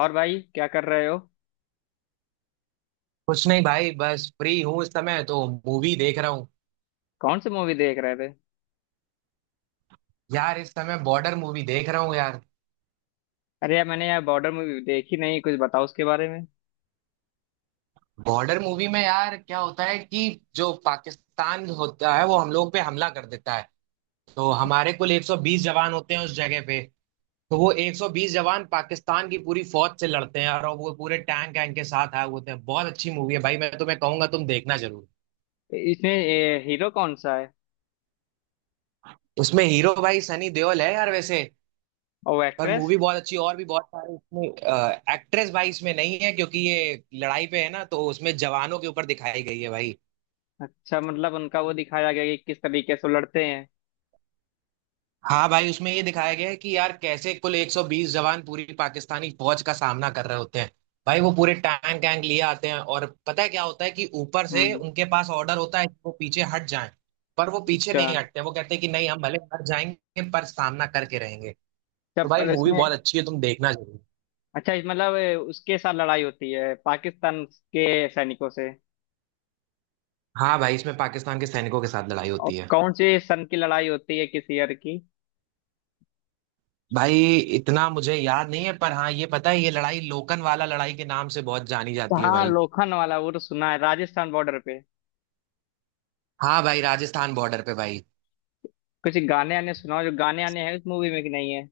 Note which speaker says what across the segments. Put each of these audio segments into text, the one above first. Speaker 1: और भाई क्या कर रहे हो।
Speaker 2: कुछ नहीं भाई, बस फ्री हूँ इस समय तो। मूवी देख रहा हूँ।
Speaker 1: कौन सी मूवी देख रहे थे?
Speaker 2: यार इस समय बॉर्डर मूवी देख रहा हूँ यार।
Speaker 1: अरे यार, मैंने यार बॉर्डर मूवी देखी नहीं। कुछ बताओ उसके बारे में।
Speaker 2: बॉर्डर मूवी में यार क्या होता है कि जो पाकिस्तान होता है वो हम लोग पे हमला कर देता है। तो हमारे कुल 120 जवान होते हैं उस जगह पे। तो वो 120 जवान पाकिस्तान की पूरी फौज से लड़ते हैं और वो पूरे टैंक वैंक के साथ आए हुए होते हैं। बहुत अच्छी मूवी है भाई, मैं तुम्हें कहूंगा तुम देखना जरूर।
Speaker 1: इसमें हीरो कौन सा है?
Speaker 2: उसमें हीरो भाई सनी देओल है यार वैसे।
Speaker 1: और वो
Speaker 2: पर
Speaker 1: एक्ट्रेस?
Speaker 2: मूवी बहुत अच्छी, और भी बहुत सारे इसमें। एक्ट्रेस भाई इसमें नहीं है क्योंकि ये लड़ाई पे है ना, तो उसमें जवानों के ऊपर दिखाई गई है भाई।
Speaker 1: अच्छा, मतलब उनका वो दिखाया गया कि किस तरीके से वो लड़ते हैं।
Speaker 2: हाँ भाई, उसमें ये दिखाया गया है कि यार कैसे कुल 120 जवान पूरी पाकिस्तानी फौज का सामना कर रहे होते हैं। भाई वो पूरे टैंक वैंक लिए आते हैं, और पता है क्या होता है कि ऊपर से
Speaker 1: हम्म।
Speaker 2: उनके पास ऑर्डर होता है कि वो पीछे हट जाएं। पर वो पीछे
Speaker 1: अच्छा।
Speaker 2: नहीं हटते, वो कहते हैं कि नहीं हम भले हट जाएंगे पर सामना करके रहेंगे।
Speaker 1: अच्छा,
Speaker 2: तो भाई
Speaker 1: पर
Speaker 2: मूवी
Speaker 1: इसमें।
Speaker 2: बहुत अच्छी है, तुम देखना जरूर।
Speaker 1: अच्छा, इस मतलब उसके साथ लड़ाई होती है पाकिस्तान के सैनिकों से।
Speaker 2: हाँ भाई, इसमें पाकिस्तान के सैनिकों के साथ लड़ाई
Speaker 1: और
Speaker 2: होती है।
Speaker 1: कौन से सन की लड़ाई होती है, किस ईयर की?
Speaker 2: भाई इतना मुझे याद नहीं है, पर हाँ ये पता है, ये लड़ाई लोकन वाला लड़ाई के नाम से बहुत जानी जाती है
Speaker 1: हाँ,
Speaker 2: भाई।
Speaker 1: लोखंड वाला वो तो सुना है, राजस्थान बॉर्डर पे।
Speaker 2: हाँ भाई, राजस्थान बॉर्डर पे भाई।
Speaker 1: कुछ गाने आने सुनाओ, जो गाने आने हैं उस मूवी में कि नहीं है?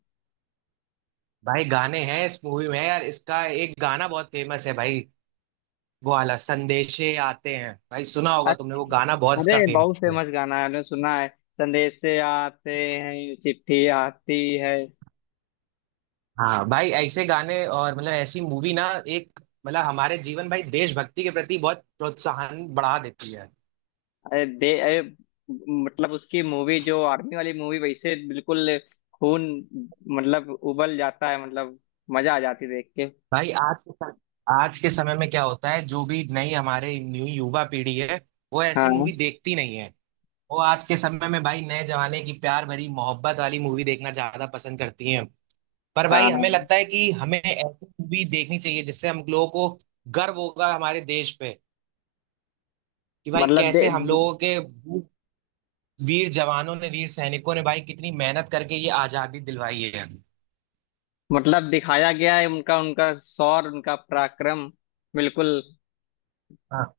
Speaker 2: भाई गाने हैं इस मूवी में, यार इसका एक गाना बहुत फेमस है भाई। वो वाला संदेशे आते हैं भाई, सुना होगा तुमने, वो गाना बहुत
Speaker 1: अच्छा,
Speaker 2: इसका
Speaker 1: अरे
Speaker 2: फेमस
Speaker 1: बहुत
Speaker 2: है।
Speaker 1: फेमस गाना है, मैंने सुना है। संदेश से आते हैं, ये चिट्ठी आती है।
Speaker 2: हाँ भाई ऐसे गाने, और मतलब ऐसी मूवी ना एक, मतलब हमारे जीवन भाई देशभक्ति के प्रति बहुत प्रोत्साहन बढ़ा देती है।
Speaker 1: अरे, दे, अरे। मतलब उसकी मूवी जो आर्मी वाली मूवी, वैसे बिल्कुल। खून। मतलब उबल जाता है, मतलब। मजा आ जाती है देख के।
Speaker 2: भाई आज के सम- आज के समय में क्या होता है, जो भी नई हमारे न्यू युवा पीढ़ी है, वो ऐसी
Speaker 1: हाँ।
Speaker 2: मूवी देखती नहीं है। वो आज के समय में भाई नए जमाने की प्यार भरी मोहब्बत वाली मूवी देखना ज्यादा पसंद करती हैं। पर भाई हमें
Speaker 1: हाँ।
Speaker 2: लगता है कि हमें ऐसी मूवी देखनी चाहिए जिससे हम लोगों को गर्व होगा हमारे देश पे, कि भाई
Speaker 1: मतलब दे।
Speaker 2: कैसे हम लोगों के वीर जवानों ने, वीर सैनिकों ने भाई कितनी मेहनत करके ये आजादी दिलवाई है।
Speaker 1: मतलब दिखाया गया है उनका उनका शौर, उनका पराक्रम। बिल्कुल।
Speaker 2: हाँ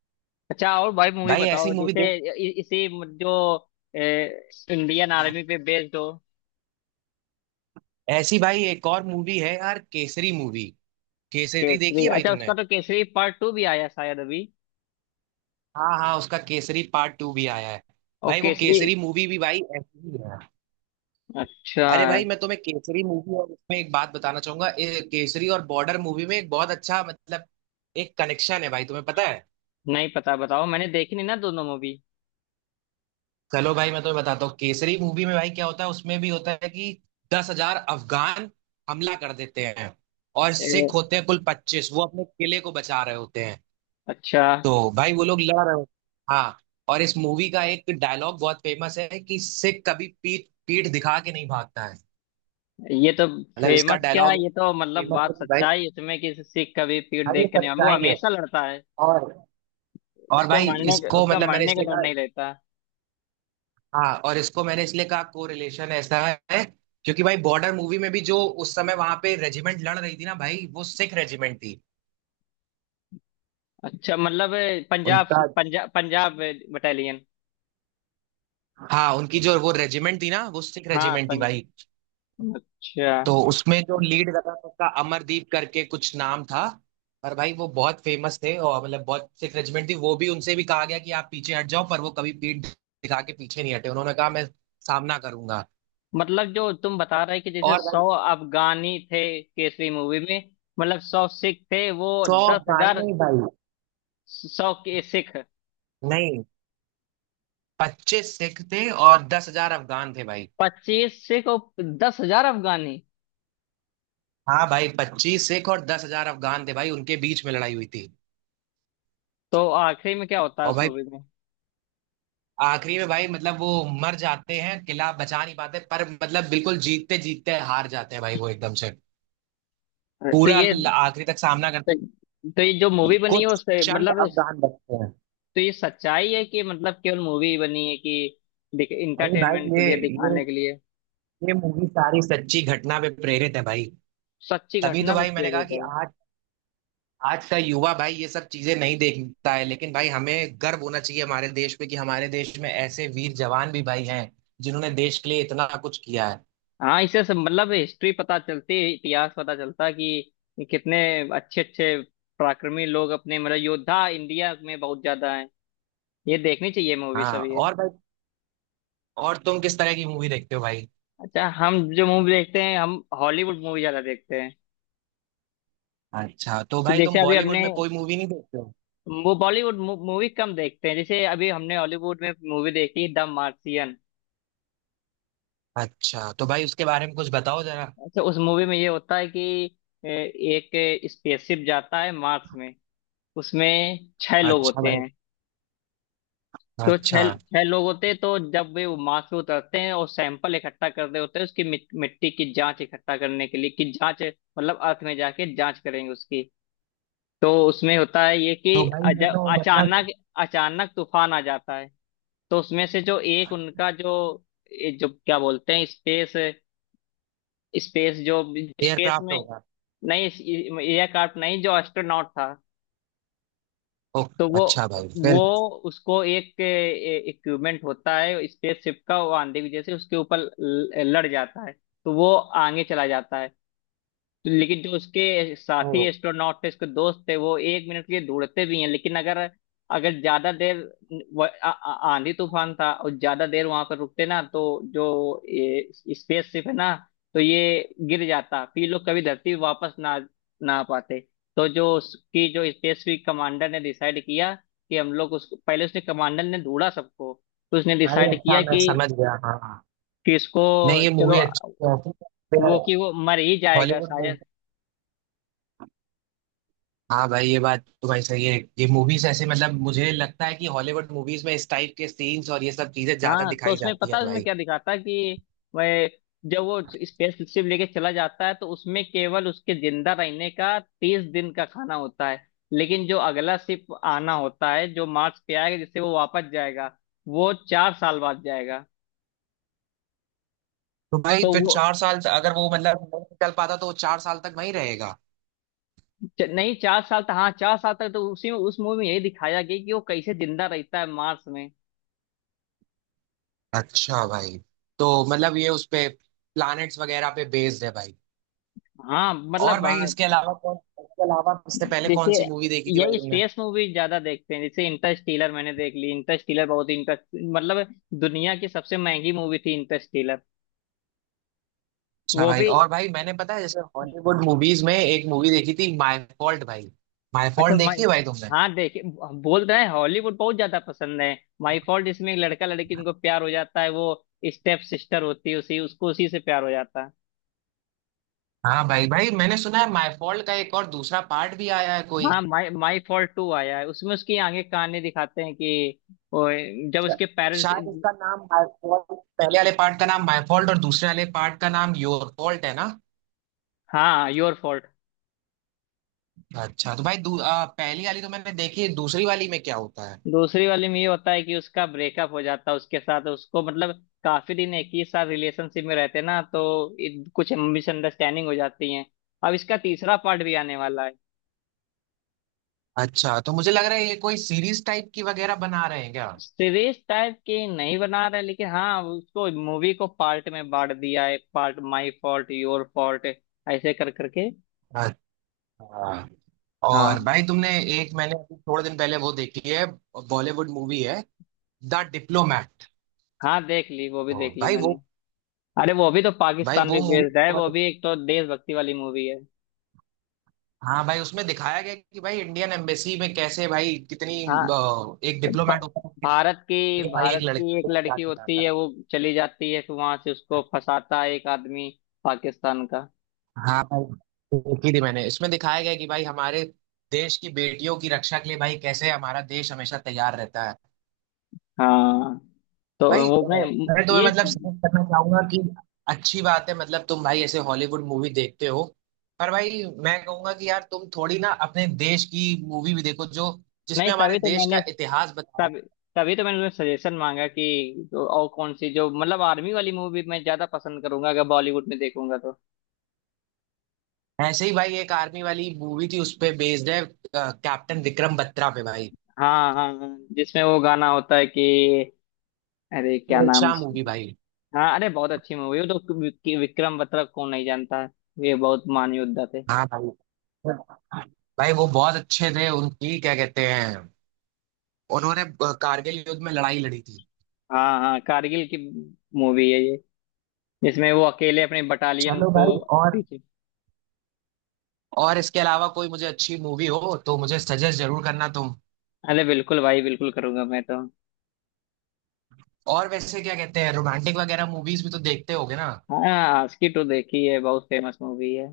Speaker 1: अच्छा, और भाई मूवी
Speaker 2: भाई, ऐसी
Speaker 1: बताओ
Speaker 2: मूवी
Speaker 1: जैसे
Speaker 2: देख।
Speaker 1: इसी। जो। इंडियन आर्मी पे बेस्ड हो।
Speaker 2: ऐसी भाई एक और मूवी है यार, केसरी मूवी। केसरी देखी
Speaker 1: केसरी?
Speaker 2: है भाई
Speaker 1: अच्छा, उसका
Speaker 2: तुमने?
Speaker 1: तो केसरी पार्ट टू भी आया शायद अभी।
Speaker 2: हाँ हाँ, उसका केसरी पार्ट टू भी आया है।
Speaker 1: और
Speaker 2: भाई वो
Speaker 1: केसरी।
Speaker 2: केसरी मूवी भी भाई ऐसी ही है।
Speaker 1: अच्छा।
Speaker 2: अरे भाई मैं तुम्हें केसरी मूवी और उसमें एक बात बताना चाहूंगा, केसरी और बॉर्डर मूवी में एक बहुत अच्छा मतलब एक कनेक्शन है भाई, तुम्हें पता है?
Speaker 1: नहीं पता, बताओ, मैंने देखी नहीं ना दोनों मूवी।
Speaker 2: चलो भाई मैं तुम्हें बताता हूँ, केसरी मूवी में भाई क्या होता है, उसमें भी होता है कि 10 हजार अफगान हमला कर देते हैं, और
Speaker 1: ए,
Speaker 2: सिख होते हैं कुल 25, वो अपने किले को बचा रहे होते हैं।
Speaker 1: अच्छा।
Speaker 2: तो भाई वो लोग लड़ रहे हो। हाँ, और इस मूवी का एक डायलॉग बहुत फेमस है कि सिख कभी पीठ पीठ दिखा के नहीं भागता है।
Speaker 1: ये तो।
Speaker 2: मतलब इसका
Speaker 1: फेमस क्या है?
Speaker 2: डायलॉग
Speaker 1: ये तो मतलब
Speaker 2: फेमस है
Speaker 1: बात
Speaker 2: कि भाई
Speaker 1: सच्चा है इसमें, कि सिख कभी पीठ
Speaker 2: भाई ये
Speaker 1: देख कर नहीं, वो
Speaker 2: सच्चाई है।
Speaker 1: हमेशा लड़ता है।
Speaker 2: और और भाई इसको
Speaker 1: उसका
Speaker 2: मतलब मैंने
Speaker 1: मारने का
Speaker 2: इसलिए
Speaker 1: डर
Speaker 2: कहा।
Speaker 1: नहीं रहता।
Speaker 2: हाँ, और इसको मैंने इसलिए कहा को रिलेशन ऐसा है, क्योंकि भाई बॉर्डर मूवी में भी जो उस समय वहां पे रेजिमेंट लड़ रही थी ना भाई, वो सिख रेजिमेंट थी।
Speaker 1: अच्छा, मतलब
Speaker 2: उनका।
Speaker 1: पंजाब पंजाब बटालियन।
Speaker 2: हाँ, उनकी जो वो रेजिमेंट थी ना, वो सिख
Speaker 1: हाँ।
Speaker 2: रेजिमेंट थी भाई।
Speaker 1: अच्छा,
Speaker 2: तो उसमें जो लीड कर रहा था उसका अमरदीप करके कुछ नाम था। पर भाई वो बहुत फेमस थे, और मतलब बहुत सिख रेजिमेंट थी वो भी, उनसे भी कहा गया कि आप पीछे हट जाओ, पर वो कभी पीठ दिखा के पीछे नहीं हटे, उन्होंने कहा मैं सामना करूंगा।
Speaker 1: मतलब जो तुम बता रहे कि जैसे
Speaker 2: और भाई
Speaker 1: 100 अफगानी थे केसरी मूवी में। मतलब 100 सिख थे, वो
Speaker 2: 100
Speaker 1: दस
Speaker 2: अफगान
Speaker 1: हजार
Speaker 2: नहीं भाई,
Speaker 1: सौ के सिख।
Speaker 2: नहीं, 25 सिख थे और 10 हजार अफगान थे भाई।
Speaker 1: 25 सिख और 10 हजार अफगानी।
Speaker 2: हाँ भाई, 25 सिख और 10 हजार अफगान थे भाई, उनके बीच में लड़ाई हुई थी।
Speaker 1: तो आखिरी में क्या होता है
Speaker 2: और
Speaker 1: उस
Speaker 2: भाई
Speaker 1: मूवी में?
Speaker 2: आखिरी में भाई मतलब वो मर जाते हैं, किला बचा नहीं पाते, पर मतलब बिल्कुल जीतते जीतते हार जाते हैं भाई। वो एकदम से
Speaker 1: तो ये।
Speaker 2: आखिरी तक सामना करते
Speaker 1: तो ये जो
Speaker 2: हैं,
Speaker 1: मूवी बनी है,
Speaker 2: कुछ चंद
Speaker 1: मतलब
Speaker 2: अवदान बचते हैं।
Speaker 1: तो ये सच्चाई है कि मतलब केवल मूवी बनी है कि
Speaker 2: भाई
Speaker 1: इंटरटेनमेंट
Speaker 2: भाई
Speaker 1: के लिए
Speaker 2: ये
Speaker 1: दिखाने के लिए?
Speaker 2: ये मूवी सारी सच्ची घटना पे प्रेरित है भाई।
Speaker 1: सच्ची
Speaker 2: तभी तो
Speaker 1: घटना पे
Speaker 2: भाई मैंने कहा
Speaker 1: प्रेरित
Speaker 2: कि
Speaker 1: है।
Speaker 2: आज आज का युवा भाई ये सब चीजें नहीं देखता है, लेकिन भाई हमें गर्व होना चाहिए हमारे देश पे कि हमारे देश में ऐसे वीर जवान भी भाई हैं जिन्होंने देश के लिए इतना कुछ किया है।
Speaker 1: हाँ, इससे सब मतलब हिस्ट्री पता चलती है, इतिहास पता चलता कि कितने अच्छे अच्छे पराक्रमी लोग, अपने मतलब योद्धा इंडिया में बहुत ज्यादा हैं। ये देखनी चाहिए मूवी,
Speaker 2: हाँ,
Speaker 1: सब ये।
Speaker 2: और भाई, और तुम किस तरह की मूवी देखते हो भाई?
Speaker 1: अच्छा, हम जो मूवी देखते हैं, हम हॉलीवुड मूवी ज्यादा देखते हैं।
Speaker 2: अच्छा, तो
Speaker 1: तो
Speaker 2: भाई
Speaker 1: जैसे
Speaker 2: तुम
Speaker 1: अभी
Speaker 2: बॉलीवुड
Speaker 1: हमने
Speaker 2: में कोई मूवी नहीं देखते हो?
Speaker 1: वो बॉलीवुड मूवी कम देखते हैं, जैसे अभी हमने हॉलीवुड में मूवी देखी द मार्सियन।
Speaker 2: अच्छा, तो भाई उसके बारे में कुछ बताओ जरा।
Speaker 1: अच्छा, उस मूवी में ये होता है कि एक स्पेसशिप जाता है मार्स में, उसमें छह लोग
Speaker 2: अच्छा
Speaker 1: होते
Speaker 2: भाई।
Speaker 1: हैं। तो छह
Speaker 2: अच्छा
Speaker 1: छह लोग होते हैं, तो जब वे वो माँ से उतरते हैं और सैंपल इकट्ठा कर रहे होते हैं उसकी मिट्टी की जांच इकट्ठा करने के लिए, कि जांच मतलब अर्थ में जाके जांच करेंगे उसकी। तो उसमें होता है ये
Speaker 2: तो
Speaker 1: कि
Speaker 2: भाई ये
Speaker 1: जब
Speaker 2: तो मतलब
Speaker 1: अचानक, अचानक तूफान आ जाता है। तो उसमें से जो एक उनका, जो ये जो क्या बोलते हैं स्पेस, स्पेस जो स्पेस
Speaker 2: एयरक्राफ्ट
Speaker 1: में।
Speaker 2: होगा?
Speaker 1: नहीं, एयरक्राफ्ट नहीं, जो एस्ट्रोनॉट था। तो
Speaker 2: ओके
Speaker 1: वो
Speaker 2: अच्छा भाई,
Speaker 1: वो
Speaker 2: फिर?
Speaker 1: उसको एक इक्विपमेंट होता है स्पेसशिप का, वो आंधी की वजह से उसके ऊपर लड़ जाता है। तो वो आगे चला जाता है। लेकिन जो उसके साथी
Speaker 2: तो
Speaker 1: एस्ट्रोनॉट थे, उसके दोस्त थे, वो एक मिनट के लिए ढूंढते भी हैं। लेकिन अगर अगर ज्यादा देर, आंधी तूफान था और ज्यादा देर वहां पर रुकते ना तो जो ये स्पेसशिप है ना, तो ये गिर जाता, फिर ये लोग कभी धरती वापस ना ना आ पाते। तो जो उसकी, जो स्पेसशिप कमांडर ने डिसाइड किया कि हम लोग उसको, पहले उसने कमांडर ने ढूंढा सबको। तो उसने
Speaker 2: भाई
Speaker 1: डिसाइड
Speaker 2: अच्छा,
Speaker 1: किया
Speaker 2: मैं समझ गया, हाँ हाँ।
Speaker 1: कि इसको,
Speaker 2: नहीं ये
Speaker 1: चलो,
Speaker 2: मूवी अच्छी है,
Speaker 1: वो कि वो मर ही जाएगा
Speaker 2: हॉलीवुड मूवी।
Speaker 1: शायद।
Speaker 2: हाँ भाई, ये बात तो भाई सही है, ये मूवीज ऐसे मतलब मुझे लगता है कि हॉलीवुड मूवीज में इस टाइप के सीन्स और ये सब चीजें ज्यादा
Speaker 1: हाँ, तो
Speaker 2: दिखाई
Speaker 1: उसमें
Speaker 2: जाती
Speaker 1: पता
Speaker 2: है
Speaker 1: है उसमें
Speaker 2: भाई।
Speaker 1: क्या दिखाता है कि वह जब वो स्पेस शिप लेके चला जाता है तो उसमें केवल उसके जिंदा रहने का 30 दिन का खाना होता है। लेकिन जो अगला शिप आना होता है जो मार्स पे आएगा, जिससे वो वापस जाएगा, वो 4 साल बाद जाएगा।
Speaker 2: तो भाई
Speaker 1: तो
Speaker 2: फिर
Speaker 1: वो
Speaker 2: चार साल तक अगर वो मतलब नहीं निकल पाता तो वो चार साल तक वहीं रहेगा?
Speaker 1: नहीं, 4 साल तक, हाँ 4 साल तक, तो उसी में उस मूवी में यही दिखाया गया कि वो कैसे जिंदा रहता है मार्स में।
Speaker 2: अच्छा भाई, तो मतलब ये उस पे प्लैनेट्स वगैरह पे बेस्ड है भाई।
Speaker 1: हाँ,
Speaker 2: और
Speaker 1: मतलब
Speaker 2: भाई
Speaker 1: हाँ।
Speaker 2: इसके अलावा कौन, इसके अलावा इससे पहले कौन
Speaker 1: जैसे
Speaker 2: सी मूवी देखी थी भाई
Speaker 1: यही
Speaker 2: तुमने?
Speaker 1: स्पेस मूवी ज्यादा देखते हैं, जैसे इंटरस्टेलर मैंने देख ली, इंटरस्टेलर बहुत ही इंटर, मतलब दुनिया की सबसे महंगी मूवी थी इंटरस्टेलर।
Speaker 2: अच्छा
Speaker 1: वो
Speaker 2: भाई।
Speaker 1: भी।
Speaker 2: और भाई मैंने, पता है, जैसे हॉलीवुड मूवीज में एक मूवी देखी थी माय फॉल्ट भाई। माय
Speaker 1: अच्छा
Speaker 2: फॉल्ट
Speaker 1: मैं।
Speaker 2: देखी है भाई तुमने?
Speaker 1: हाँ देखे, बोल रहे हैं हॉलीवुड बहुत ज्यादा पसंद है। माई फॉल्ट, इसमें एक लड़का लड़की इनको प्यार हो जाता है, वो स्टेप सिस्टर होती है, उसी उसको उसी से प्यार हो जाता है।
Speaker 2: हाँ भाई, भाई मैंने सुना है माय फॉल्ट का एक और दूसरा पार्ट भी आया है कोई।
Speaker 1: हाँ, माई माई फॉल्ट टू आया है, उसमें उसकी आगे कहानी दिखाते हैं कि वो जब
Speaker 2: शा-
Speaker 1: उसके पेरेंट्स।
Speaker 2: शायद इसका नाम माय फॉल्ट, पहले वाले पार्ट का नाम माय फॉल्ट और दूसरे वाले पार्ट का नाम योर फॉल्ट है ना?
Speaker 1: हाँ, योर फॉल्ट।
Speaker 2: अच्छा तो भाई, पहली वाली तो मैंने देखी है, दूसरी वाली में क्या होता है?
Speaker 1: दूसरी वाली में ये होता है कि उसका ब्रेकअप हो जाता है उसके साथ, उसको मतलब काफी दिन एक ही साथ रिलेशनशिप में रहते ना तो कुछ मिसअंडरस्टैंडिंग हो जाती है। अब इसका तीसरा पार्ट भी आने वाला है।
Speaker 2: अच्छा, तो मुझे लग रहा है ये कोई सीरीज टाइप की वगैरह बना रहे हैं क्या?
Speaker 1: सीरीज टाइप की नहीं बना रहा है, लेकिन हाँ, उसको मूवी को पार्ट में बांट दिया है, part my fault, your fault, ऐसे कर करके।
Speaker 2: अच्छा, और
Speaker 1: हाँ
Speaker 2: भाई तुमने, एक मैंने अभी थोड़े दिन पहले वो देखी है, बॉलीवुड मूवी है, द डिप्लोमैट।
Speaker 1: हाँ, देख ली, वो भी
Speaker 2: हाँ
Speaker 1: देख ली
Speaker 2: भाई वो,
Speaker 1: मैंने। अरे वो भी तो
Speaker 2: भाई
Speaker 1: पाकिस्तान
Speaker 2: वो
Speaker 1: पे
Speaker 2: मूवी
Speaker 1: बेस्ड है, वो
Speaker 2: बहुत।
Speaker 1: भी एक तो देशभक्ति वाली मूवी है।
Speaker 2: हाँ भाई, उसमें दिखाया गया कि भाई इंडियन एम्बेसी में कैसे भाई कितनी,
Speaker 1: हाँ,
Speaker 2: एक
Speaker 1: भ-
Speaker 2: डिप्लोमैट होता है
Speaker 1: भारत
Speaker 2: कि
Speaker 1: की
Speaker 2: भाई एक
Speaker 1: भारत की
Speaker 2: लड़की
Speaker 1: एक
Speaker 2: को क्या
Speaker 1: लड़की होती
Speaker 2: सिखाता
Speaker 1: है, वो चली जाती है फिर वहां से उसको
Speaker 2: है।
Speaker 1: फंसाता है एक आदमी, पाकिस्तान का।
Speaker 2: हाँ भाई, देखी थी मैंने, इसमें दिखाया गया कि भाई हमारे देश की बेटियों की रक्षा के लिए भाई कैसे हमारा देश हमेशा तैयार रहता है।
Speaker 1: हाँ, तो
Speaker 2: भाई
Speaker 1: वो
Speaker 2: अ,
Speaker 1: मैं
Speaker 2: मैं तुम्हें
Speaker 1: ये।
Speaker 2: मतलब सजेस्ट करना चाहूंगा कि अच्छी बात है मतलब तुम भाई ऐसे हॉलीवुड मूवी देखते हो, पर भाई मैं कहूंगा कि यार तुम थोड़ी ना अपने देश की मूवी भी देखो, जो
Speaker 1: नहीं
Speaker 2: जिसमें हमारे
Speaker 1: तभी तो
Speaker 2: देश
Speaker 1: मैंने,
Speaker 2: का इतिहास बताया।
Speaker 1: तभी तभी तो मैंने सजेशन मांगा कि तो और कौन सी जो मतलब आर्मी वाली मूवी मैं ज्यादा पसंद करूंगा अगर बॉलीवुड में देखूंगा तो।
Speaker 2: ऐसे ही भाई एक आर्मी वाली मूवी थी उस पे बेस्ड है, कैप्टन विक्रम बत्रा पे भाई,
Speaker 1: हाँ हाँ हाँ, जिसमें वो गाना होता है कि अरे क्या नाम
Speaker 2: शेरशाह मूवी
Speaker 1: उसका?
Speaker 2: भाई।
Speaker 1: हाँ, अरे बहुत अच्छी मूवी वो तो। विक्रम बत्रा को नहीं जानता है, ये बहुत महान योद्धा थे।
Speaker 2: हाँ भाई, भाई वो बहुत अच्छे थे, उनकी क्या कहते हैं, उन्होंने कारगिल युद्ध में लड़ाई लड़ी थी।
Speaker 1: हाँ हाँ, कारगिल की मूवी है ये, जिसमें वो अकेले अपने बटालियन
Speaker 2: चलो भाई,
Speaker 1: को पीछे।
Speaker 2: और इसके अलावा कोई मुझे अच्छी मूवी हो तो मुझे सजेस्ट जरूर करना तुम।
Speaker 1: अरे बिल्कुल भाई, बिल्कुल करूंगा मैं तो।
Speaker 2: और वैसे क्या कहते हैं, रोमांटिक वगैरह मूवीज भी तो देखते होगे ना?
Speaker 1: हाँ, आस्की टू देखी है, बहुत फेमस मूवी है।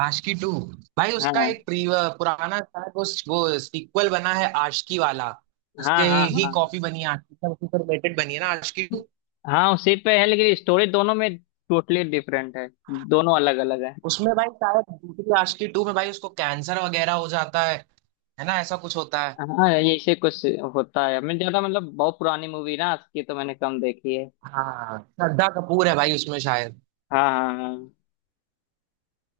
Speaker 2: आशिकी टू? भाई
Speaker 1: हाँ
Speaker 2: उसका
Speaker 1: हाँ
Speaker 2: एक प्री, पुराना शायद वो सीक्वल बना है आशिकी वाला,
Speaker 1: हाँ,
Speaker 2: उसके
Speaker 1: हाँ
Speaker 2: ही
Speaker 1: हाँ
Speaker 2: कॉपी बनी है आशिकी का, उसी से रिलेटेड बनी है ना आशिकी टू।
Speaker 1: हाँ, उसी पे है लेकिन स्टोरी दोनों में टोटली डिफरेंट है, दोनों अलग अलग है।
Speaker 2: उसमें भाई शायद दूसरी आशिकी टू में भाई उसको कैंसर वगैरह हो जाता है ना, ऐसा कुछ होता है?
Speaker 1: हाँ, ऐसे कुछ होता है, मैं ज्यादा मतलब बहुत पुरानी मूवी ना आस्की, तो मैंने कम देखी है।
Speaker 2: हाँ, श्रद्धा कपूर है भाई उसमें शायद।
Speaker 1: हाँ हाँ हाँ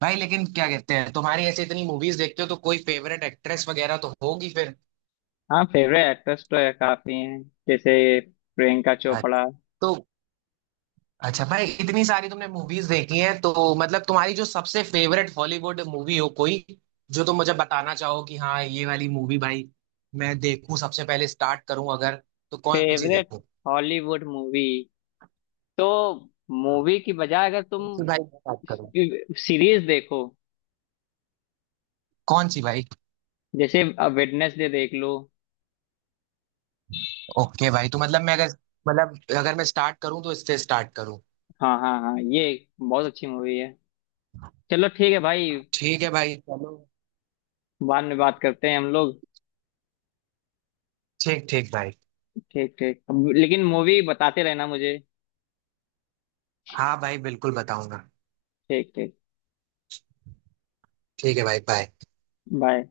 Speaker 2: भाई लेकिन क्या कहते हैं, तुम्हारी ऐसे इतनी मूवीज देखते हो तो कोई फेवरेट एक्ट्रेस वगैरह तो होगी फिर?
Speaker 1: हाँ। फेवरेट एक्ट्रेस तो है, काफी हैं, जैसे प्रियंका चोपड़ा।
Speaker 2: तो अच्छा भाई, इतनी सारी तुमने मूवीज देखी हैं तो मतलब तुम्हारी जो सबसे फेवरेट हॉलीवुड मूवी हो कोई, जो तुम मुझे बताना चाहो कि हाँ ये वाली मूवी भाई मैं देखूं सबसे पहले, स्टार्ट करूं अगर, तो कौन सी
Speaker 1: फेवरेट
Speaker 2: देखूं?
Speaker 1: Hollywood movie? तो मूवी की बजाय अगर तुम
Speaker 2: कौन सी भाई स्टार्ट करूं?
Speaker 1: सीरीज देखो,
Speaker 2: कौन सी भाई?
Speaker 1: जैसे अब वेडनेसडे देख लो।
Speaker 2: ओके भाई, तो मतलब मैं अगर, मतलब अगर मैं स्टार्ट करूं तो इससे स्टार्ट करूं?
Speaker 1: हाँ हाँ हाँ, ये बहुत अच्छी मूवी है। चलो ठीक है भाई,
Speaker 2: ठीक है भाई चलो।
Speaker 1: बाद में बात करते हैं हम लोग।
Speaker 2: ठीक ठीक भाई।
Speaker 1: ठीक ठीक। लेकिन मूवी बताते रहना मुझे।
Speaker 2: हाँ भाई बिल्कुल बताऊंगा।
Speaker 1: ठीक ठीक।
Speaker 2: ठीक है भाई, बाय।
Speaker 1: बाय।